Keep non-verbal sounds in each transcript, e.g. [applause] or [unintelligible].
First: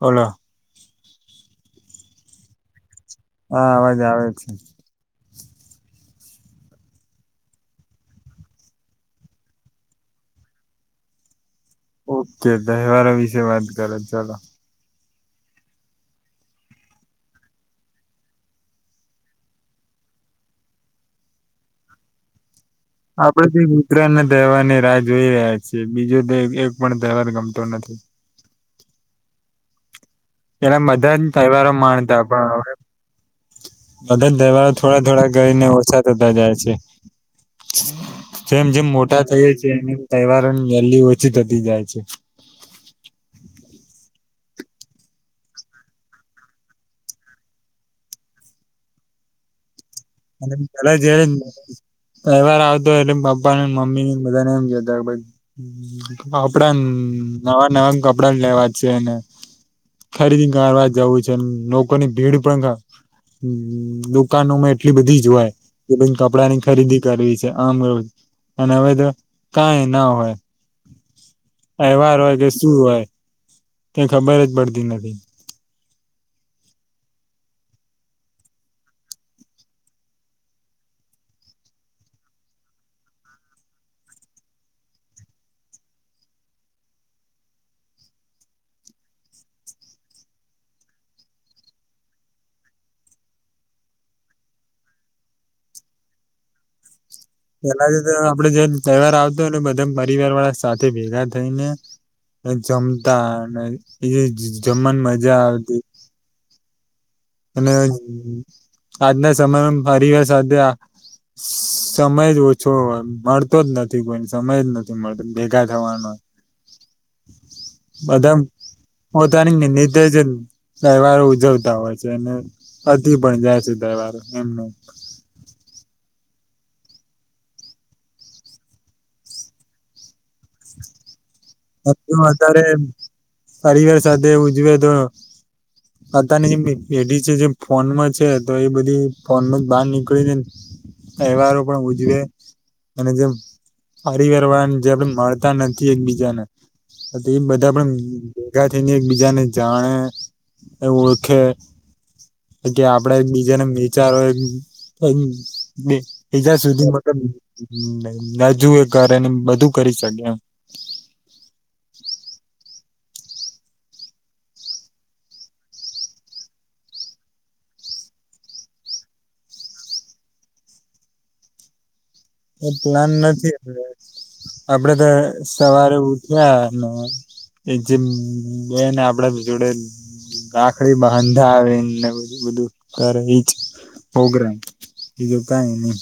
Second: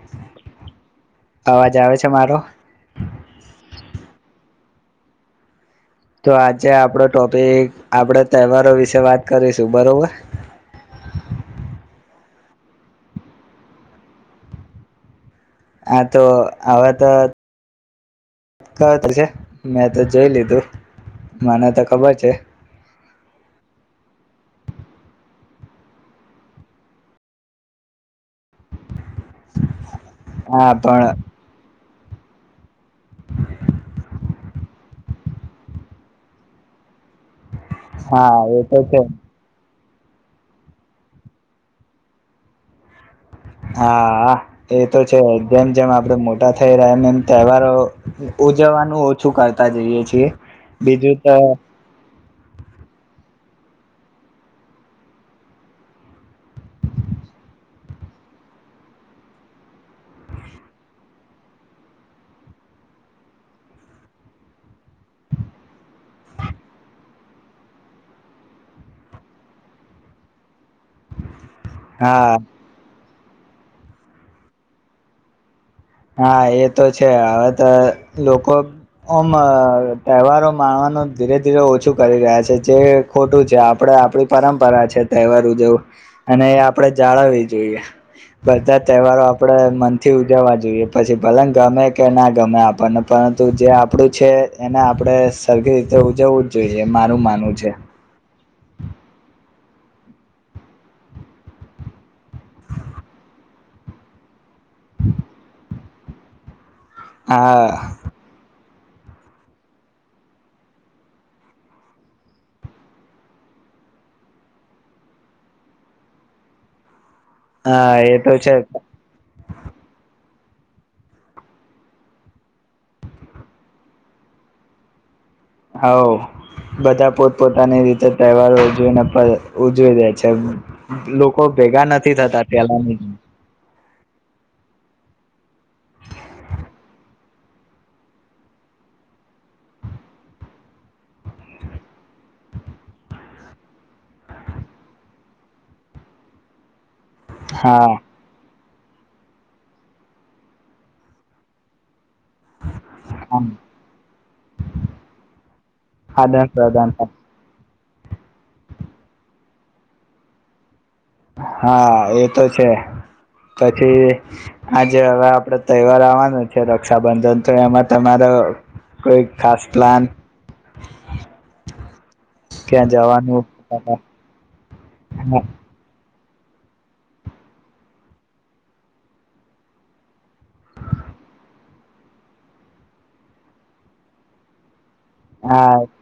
ઓલો. અવાજ આવે છે મારો. હન અવાજ આવે છે. તો આજે આપડો ટોપિક આપડે તહેવારો વિશે વાત કરીશું બરોબર. ઓકે તહેવારો વિશે વાત કરો ચાલો. આ તો હવ તો [inaudible] મેં તો જોઈ લીધું. મને તો ખબર છે. આપડે તો ગુજરાતના તહેવારની રાહ જોઈ રહ્યા છીએ. બીજો તો એક પણ તહેવાર ગમતો નથી. [inaudible] એટલે મધન પણ તહેવારો મા તા. પણ અવે બધન તેહવા થોડા-થોડા કરીને ઓછા થતા જાય છે. હા એ જેમ તો જેમ છે મોટા થઈ છે. એમ તહેવારોની વેલ્યુ ઓછી થતી જાય છે. હા એ તો છે. જેમ જેમ આપડે મોટા થઈ રહ્યા એમ એમ તહેવારો ઉજવવાનું ઓછું કરતા જઈએ છી અને પેલા જ્યા તહેવાર આવતો. એટલે પપ્પાન મમ્મીન બધાને એમ કેતા ભઈ કપડા નવા-નવા કપડા લેવા છે. ને ખરીદી કરવા જવું છ ન લોકોની ભીડ પણ દુકાનોમાં એટલી બધી જ હોય કે કોઈ ન કપડાની ખરીદી કરવી છે. અમ અ અન હવે તો કાઈ ના હોય. અહેવાર હોય હા કે શું હોય ત ખબર જ પડતી નથી હા એ તો છે હવે તો લોકો ઓમ તહેવારો માણવાનું ધીરે ધીરે ઓછું કરી રહ્યા છે જે ખોટું છે આપડ આપણી પરંપરા છે તહેવાર ઉજવ અને એ આપણે જાળવી જોઈએ બધા તહેવારો આપણે મનથી ઉજવવા જોઈએ પછી ભલંગ ગમે કે ના ગમે આપણને પરંતુ જે આપડું છે એને આપડે સરખી રીતે ઉજવવું જ જોઈએ મારે માનવ છે પેલા તો આપડે જે તહેવાર આવતો હોય એટ બધા પરિવાર વાળા સાથે ભેગા થઈ ને જમતા અને એ જમવાની મજા આવતી અને હા આજના સમયમાં ફવા સાથેધ સમય જ ઓછો હોય મળતો જ નથી કોઈ સમય જ નથી મળતો ભેગા થવાનો હા એ તો બધા છે પો તનીંદધ જ તહેવારે ઉજવતા હોય છે અ પણ જાય છે દહેવાર એમનું હા બધા પોતપોતાની રીતે તહેવાર ઉજવીને ઉજવી દે છે કોઈ ભેગા નથી થતા વધારે પેલા ની પરિવાર સાથે ઉજવે તો અતની જે પેઢી છે જે ફોનમાં છે તો એ બધી ફોનમાં જ બહાર નીકળીને તહેવારો પણ ઉજવે અને જેમ પરિવાર વાળાને જે આપ મળતા નથી એકબીજાને એ બધા પણ હા ભગા થઈને એકબીજાને જાણે એ ઓળખે કે આપડે બીજાને વિચારો એ આદાન બીજા પ્રદાન સુધી મબ ના જુએ ઘર એને બધું કરી શકે એમ હા એતો છે પછી આજે હવે આપડે તહેવાર આવવાનો છે રક્ષાબંધન તો એમાં તમારે કોઈ ખાસ પ્લાન એ ક્યાં પ્લાન જવાનું નથી આપ આપડે તો સવારે ઉ એ જે બે ને આપડા જોડે ગાખડી બાંધા આવીને બધુ બધું કરે એજ પ્રગ્રામ. બીજું કાઈ નહી.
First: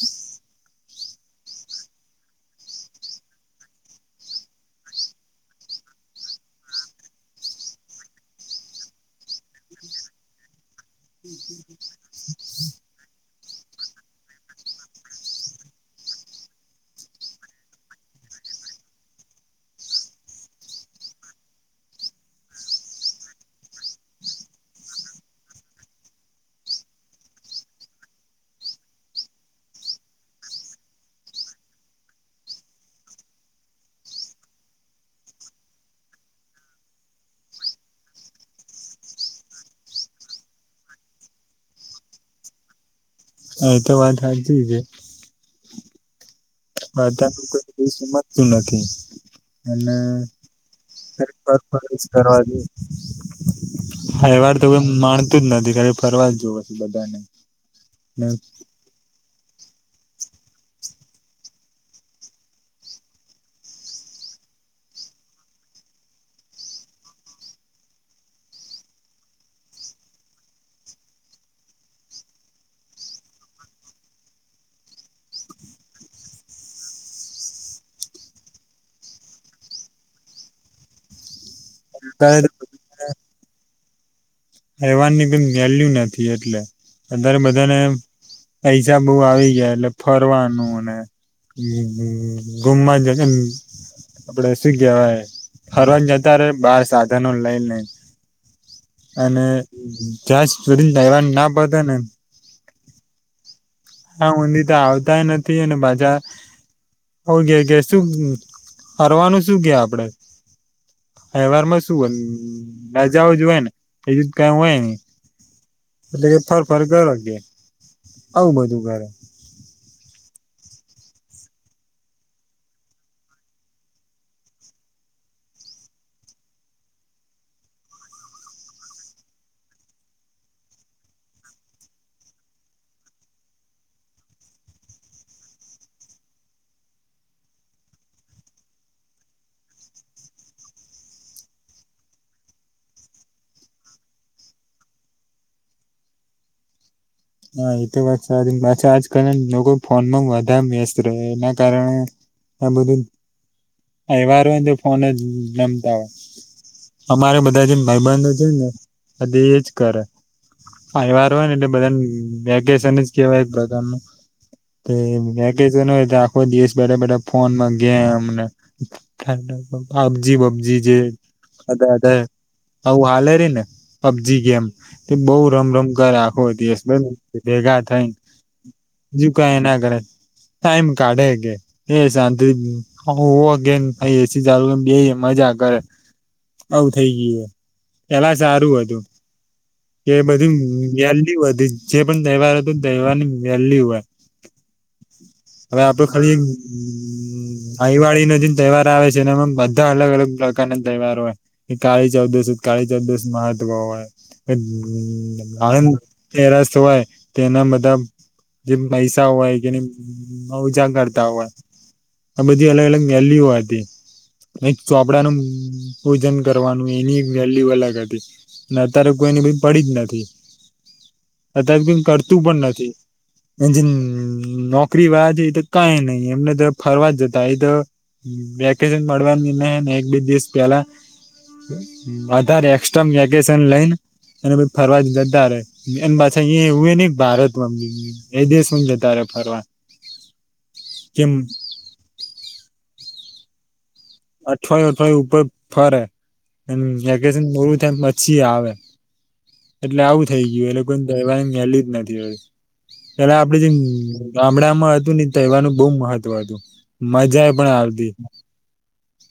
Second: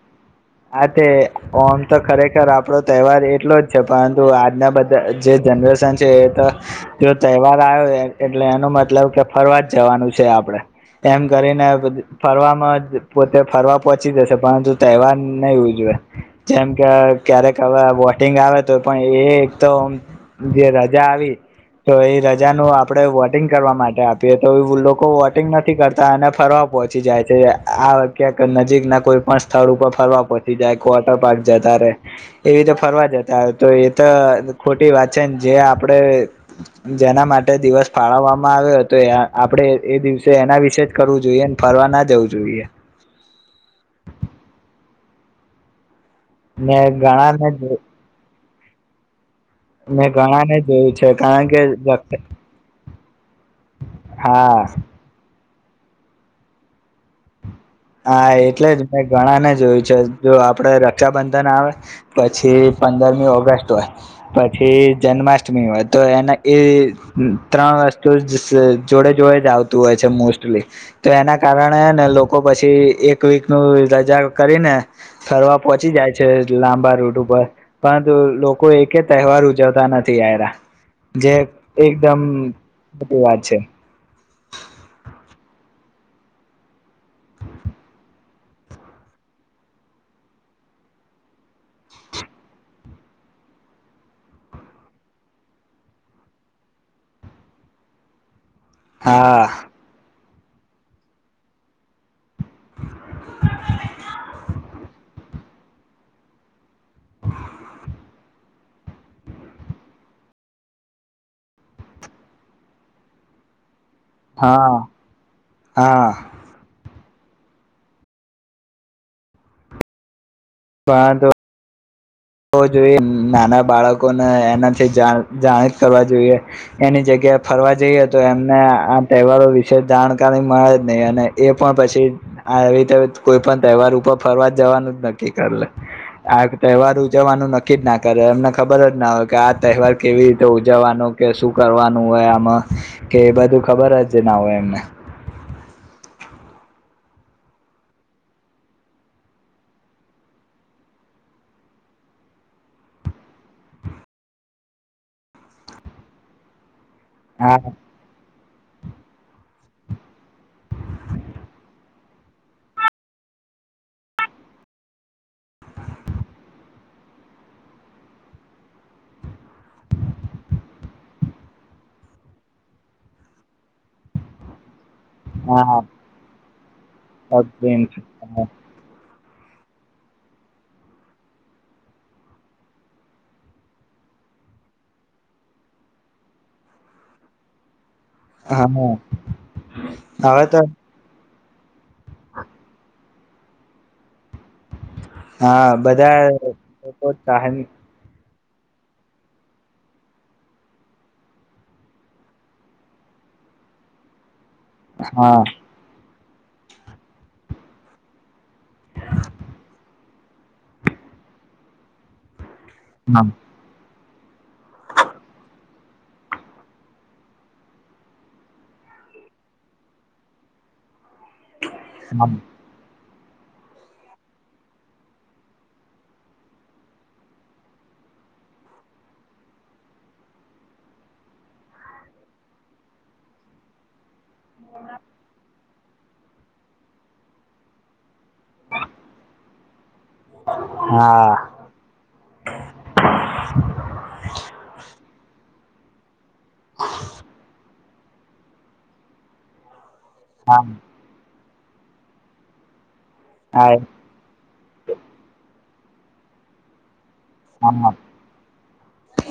કે ઓમ તો ખરેખર આપડો તહેવાર એટલો જ છે પરંતુ આજના બધા જે જનરેશન છે એ તો જો તહેવાર આવ્યો એટલે એનો મતલબ કે ફરવા જ જવાનું છે આપડે. એમ કરીને બધુ ફરવામાં જ પોતે ફરવા પહોંચી જશે પરંતુ તહેવાર નહી ઉજવે જેમ કે ક્યારેક હવે વોટિંગ આવે તો પણ એ એક તો જે રજા આવી તો એ રજાનું આપણે વોટિંગ કરવા માટે આપીએ તો એ લોકો વોટિંગ નથી કરતા અને ફરવા પહોંચી જાય છે આ કેક નજીક ના કોઈ પણ સ્થળ ઉપર ફરવા પહોંચી જાય કે વોટર પાર્ક જતા રહેે એવી રીતે ફરવા જતા હો તો એ તો ખોટી વાત છે ને જે આપણે જેના માટે દિવસ ફાળવવામાં આવ્યો હતો આપણે એ દિવસે એના વિશે જ કરવું જોઈએ ને ફરવા ના જવું જોઈએ. એતો વાત હાચી જ હે. ને ઘણા મે સુ નથી. ઘણાને જોયું છે કારણ સર્વિસ કે કરવાથી તહેવાર હા તો માણ તું જ નથી ખાઈ ફરવા જ જોવે છે બધાને. હા એટલે જ મે ઘણા ને જ જોયું છે જો આપડે રક્ષાબંધન આવે પછી પંદરમી ઓગસ્ટ હોય પછી જન્માષ્ટમી હોય તો એના એ ત્રણ વસ્તુ જોડે જોડે જ આવતું હોય છે મોસ્ટલી તો એના કારણે ને લોકો પછી એક વીક નું રજા કરીને ફરવા પહોંચી જાય છે લાંબા રૂટ ઉપર પરંતુ લોકો એકે તહેવાર ઉજવતા નથી આવ્યા જે એકદમ અત્યારે ખોટી વાત છે. રહેવાની કઈ વેલ્યુ નથી એટલે અત્યારે બધાને પૈસા બહું આવી ગયા એટલે ફરવાનું અને ગુમવા જ આપડે શું કેહવાય ફરવા જતા બાર સાધનો લઈ લઈને હા અને જ્યાં સુધી તહેવાર ના પતે ને હા ત્યાં ઊંધી તો આવ તાય નથી અને પાછા કે કે શું ફરવાનું શું કે આપડે તહેવારમાં શું રજાઓ જ હોય ને બીજુ કાય હા હોય નઈ હા એટલે કે ફર ફર કરો. આવું બધુ. બરા પરંતુ હોવ જોઈએ નાના બાળકોને એનાથી જાણી જ કરવા જોઈએ એની જગ્યાએ ફરવા જઈએ તો એમને આ તહેવારો વિશે જાણકારી મળે જ નહી અને એ પણ પછી રીતે કોઈ પણ તહેવાર ઉપર ફરવા જવાનું જ નક્કી કર લે આ તહેવાર ઉજવવાનું નક્કી જ ના કરે એમને ખબર જ ના હોય કે આ તહેવાર કેવી રીતે ઉજવવાનો કે શું કરવાનું હોય આમાં કે એ બધું ખબર જ ના હોય એમને હા એતો વાત સારી પાછા આજકાલ લોકો ફોનમાં વધારે વેસ્ટ રહે એના કારણે આ બધું તહેવાર હોય તો ફોન જ રમતા હોય. અમારે હા બધા જે ભાઈબધો છે ને એજ કરે તહેવાર હોય ને એટલે બધાને વેકેશન જ કેવાય એક પ્રકારનું વેકેશન હોય આખો દિવસ બેઠા બેઠા ફોનમાં ગેમ પબજી પબજી જેવી બઉ હાલે રહી ને પબજી ગેમ તે બઉ રમ રમ કરે આખો દિવસ પબજી અને બીજુ કાઈના કરે ટાઈમ કાઢે કે એ સાંતિ હુઓ કે એસી ચાલુ બેહીને મજા કરે આવું થઈ ગયું હે. પેલા સારું હા હતું કે હવે બધું તો વેલ્યુ થી વધી જે પણ તહેવાર હતો તહેવાર ની વેલ્યુ હોય. હા હવે આપડે બધા ખાલી લોકો હા ભાહીવાળી નજીક તહેવાર આવે છે. એમાં બધા અલગ અલગ પ્રકારના તહેવારો હોય કે કાળી ચૌદુશ કાળી ચૌદુશ મહત્વ હોય. [inaudible] હા તેરસ હોય તો એના બધા જે પૈસા હોય કેની મવજા કરતા હોય આ બધી અલગ અલગ મેલીઓ હતી ન ચોપડાનું. પૂજન કરવાનું એની વેલ્યુ અલગ હતી અને અત્યારે કોઈને બી પડી જ નથી કદ કઈ હા કરતું પણ નથી એ જે નોકરી વાળ છે એ તો કઈ નઈ એમને તો ફરવા જ જતા એ તો વેકેશન મળવાની ન ને એક બે દિવસ પેલા વધધારે એક્સ્ટ્રા વેકેશન લઈને અને ભી ફરવા જ જતા ર એમ બા. અ્છ એ હું એ નને ભારતમાંમ એ દ સમજેતાારે ફરવા કેમ હા અઠવાયું અઠવાયું ઉપર ફરે હમ પછી આવે એટલે આવું થઈ હા ગયું એટલે કોને થવા પહેલી જ નથી હવે એેલે આપડે જે ગામડામાં હતું નહ તહેવાનું બહુ મહત્વ હતું. મજા એ પણ હા આવતી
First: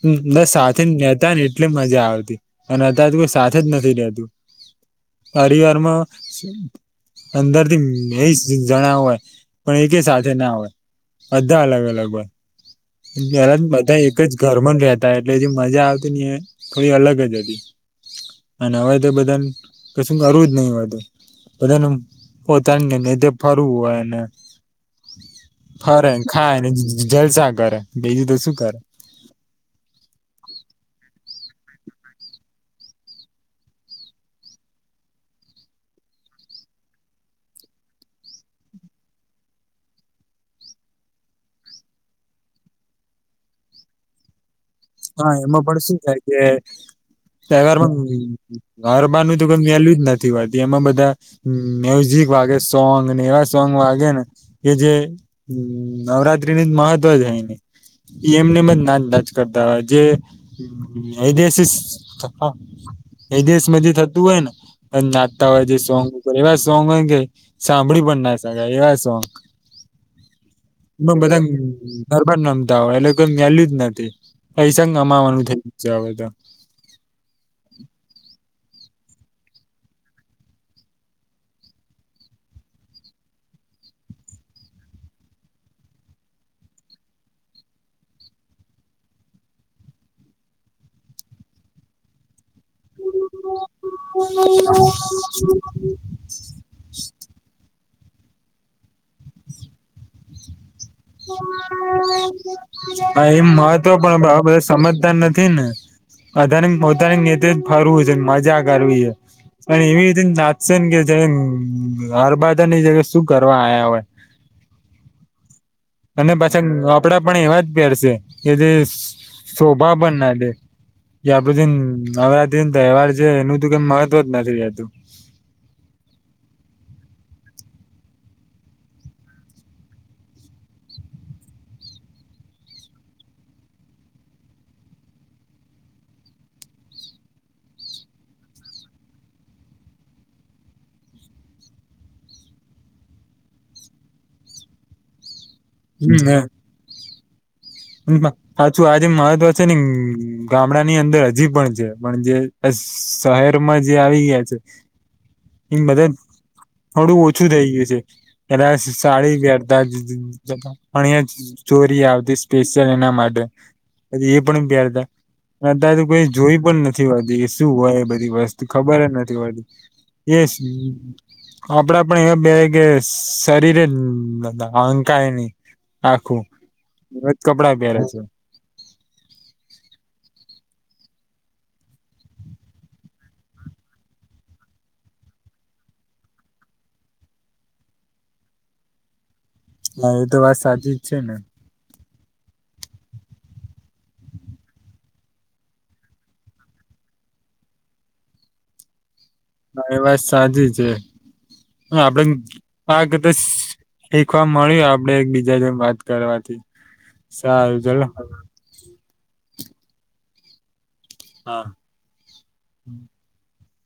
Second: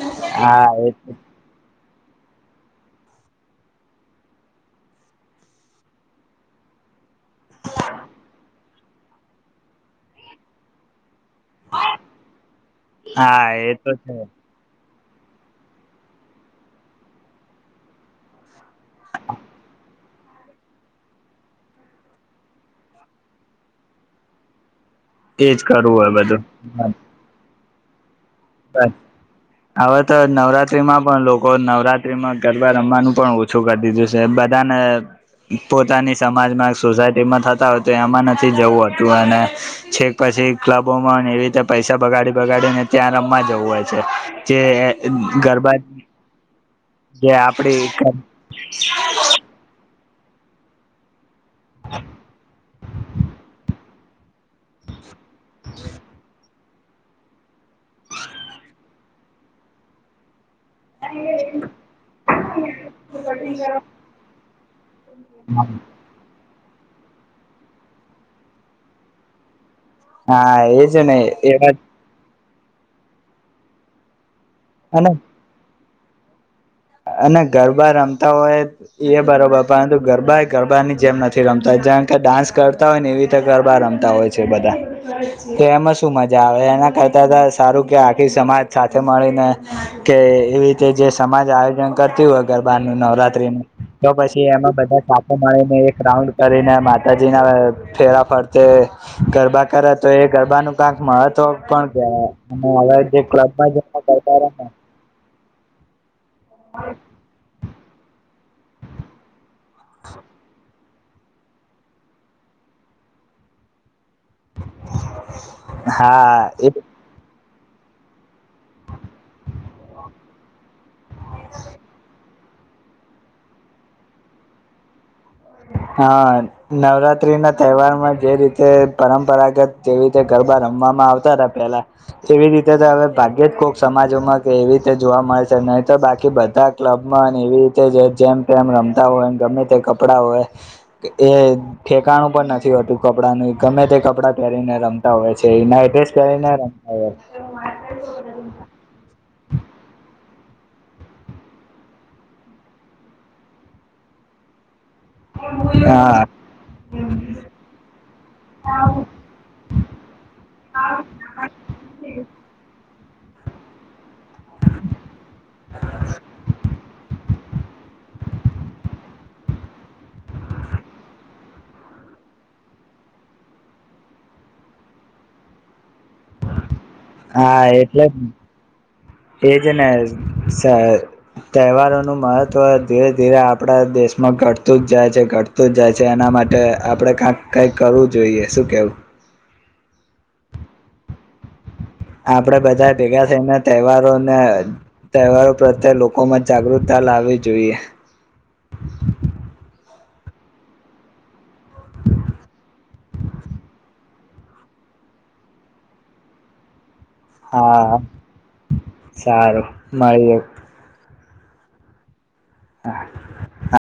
હમ બ હા સાથે એ નેતા ને એટલું મજા આવતી અને અત તો કોઈ સાથે જ નથી રહેતું પરિવારમાં અંદરથી એ જ જણ હોય પણ એક સાથે ના હોય બધા અલગ અલગ હોય હા મારા એ તો બધા એક છે જ ઘર રહ્યા હતા એટલે જે મજા આવતી ને એ થોડી અલગ જ હતી અનેવાય તો બધા ક શું કરવું જ નહીિ હોું બધાનું પોતાને તે ફરવું હોયને એજ કરવું હોય ફરેને બધું ખાય ને જલસા કરે બેીજ તો શું કરે બસ હવે તો નવરાત્રીમાં પણ લોકો કો નવરાત્રીમાં ગરબા રમવાનું પણ ઓછું કરી દીધું છે બધાને પોતાની સમાજમાં સોસાયટીમાં થતા હોય તો એમાં નથી જવું હોતું અને છેક પછી ક્લબોમાં એવી રીતે પૈસા બગાડી બગાડીને ત્યાં ર માં જવું હોય છે હા એમાં ગરબા પણ શું થાય કે જે આપડી તહેવારમાં ઘરબાર ન તો કઈ મેલું જ નથી વાતી એમાં બધા હમ મ્યુઝિક વાગે સોંગ નેવા સોંગ વાગે ને એ જે હમરા મહત્વ જાયને એ એમને ના ના કર [inaudible] એ દેશ એ દેશ મ જે થતું હોય ને નાતા હોય જે સોંગ ઉપર એવા સોંગ કે સાંભળી પણ ના સાાય એવા સોંગ હા એ છે ને એવા બર રમતા હોય એટલે કોઈ મેલ્યું જ નથી પૈસંગ અને ગમાવાનું થયું જાવદ અને ગરબા રમતા હોય એ બરોબર પરંતુ ગરબા એ ગરબા ની જેમ નથી રમતા હો જાણ કે ડાન્સ કરતા હોય ને એવી રીતે ગરબા રમતા હોય છે બધા તો એમાં શું મજા આવે એના કરતા સારું કે આખી સમાજ સાથે મળીને કે એવી રીતે જે સમાજ આવે કરતી [unintelligible] ગરબાનું નવરાત્રી નું તો પછી એમાં બધા સાધે મળીને એક રાઉન્ડ કરીને માતાજી ના ફેરા ફરતે ગરબા કરે તો એ ગરબાનું કાંક મહત્વ પણ કહેવાય અને હવે હ જે એ ક્લબમાં મહત્વ જઈને પણ ગરબા બરાબર રમે સમજતા નથી ને. પોતાને [unintelligible] ને ફરવું છે. મજા કરવી. પણ એવી રીતે તાત [unintelligible] જ હરબાદા ની જગ શું કરવા આયા હોય. હા અને પાછા એ આપડા પણ એવા જ પહેરશે એ જે શોભા બન ના દે. [unintelligible] તહેવાર જે એનું ત કઈ મહત્વ જ નથી રહેતું. હા નવરાત્રી ના તહેવાર માં જે રીતે પરંપરાગત જેવી રીતે ગરબા રમવામાં આવતા હતા પેલા તેવી રીતે હવે ભાગ્યે જ કોક સમાજોમાં કે એવી રીતે જોવા મળે છે નહી તો બાકી બધા ક્લબમાં એવી રીતે જેમ તેમમ રમતા હોય ગમે તે કપડા હોય એ ઠેકાણું પણ નથી હોતું કપડાંનું ગમે તે કપડાં પહેરીને રમતા હોય. નાઇટડ્રેસ પેરીને [unintelligible] પાછુ આજે મહત્વ છે ને. ગામડા ની અંદર હજી પણ છે પણ જે શહેરમાં જે આવી ગયા છે. એમ હોય બધા હા થોડું ઓછું થઈ ગયું છે કદાચ સાડી વહેરતા અણ ચોરી આવતી. સ્પેશિયલ એના માટે એ પણ પેરતા કદાજ કોઈ જોઈ પણ નથી હોતી શું હોય બધી વસ્તુ ખબર નથી હોતી એ આપડા પણ એવા પેારે કે શરીરે [unintelligible] હંકાય ન આખું. હા કપડાં એટલે પહેરે જ છે એજ ને સ તહેવારોનું મહત્વ ધીરે ધીરે આપડા દેશમાં ઘટતું જ જાય છે, ઘટતું જ જાય છે એના માટે આપડણે કક કઈક કરવું જોઈએ શું કેવું. હા એ તો વાત સાચી જ છે ને. આપડે બધા ભેગા થઈને તહેવારોને તહેવારો પ્રત્યે લોકોમાં જાગૃતતા લાવવી જોઈએ. એ ને વાત સાચી છે આપડે આગતે [unintelligible] શીખવા મળ્યું આપડે એક બીજા જે વાત કરવાથી. સારું હા ચલો હા સારું. મળીએ. હા. [inaudible]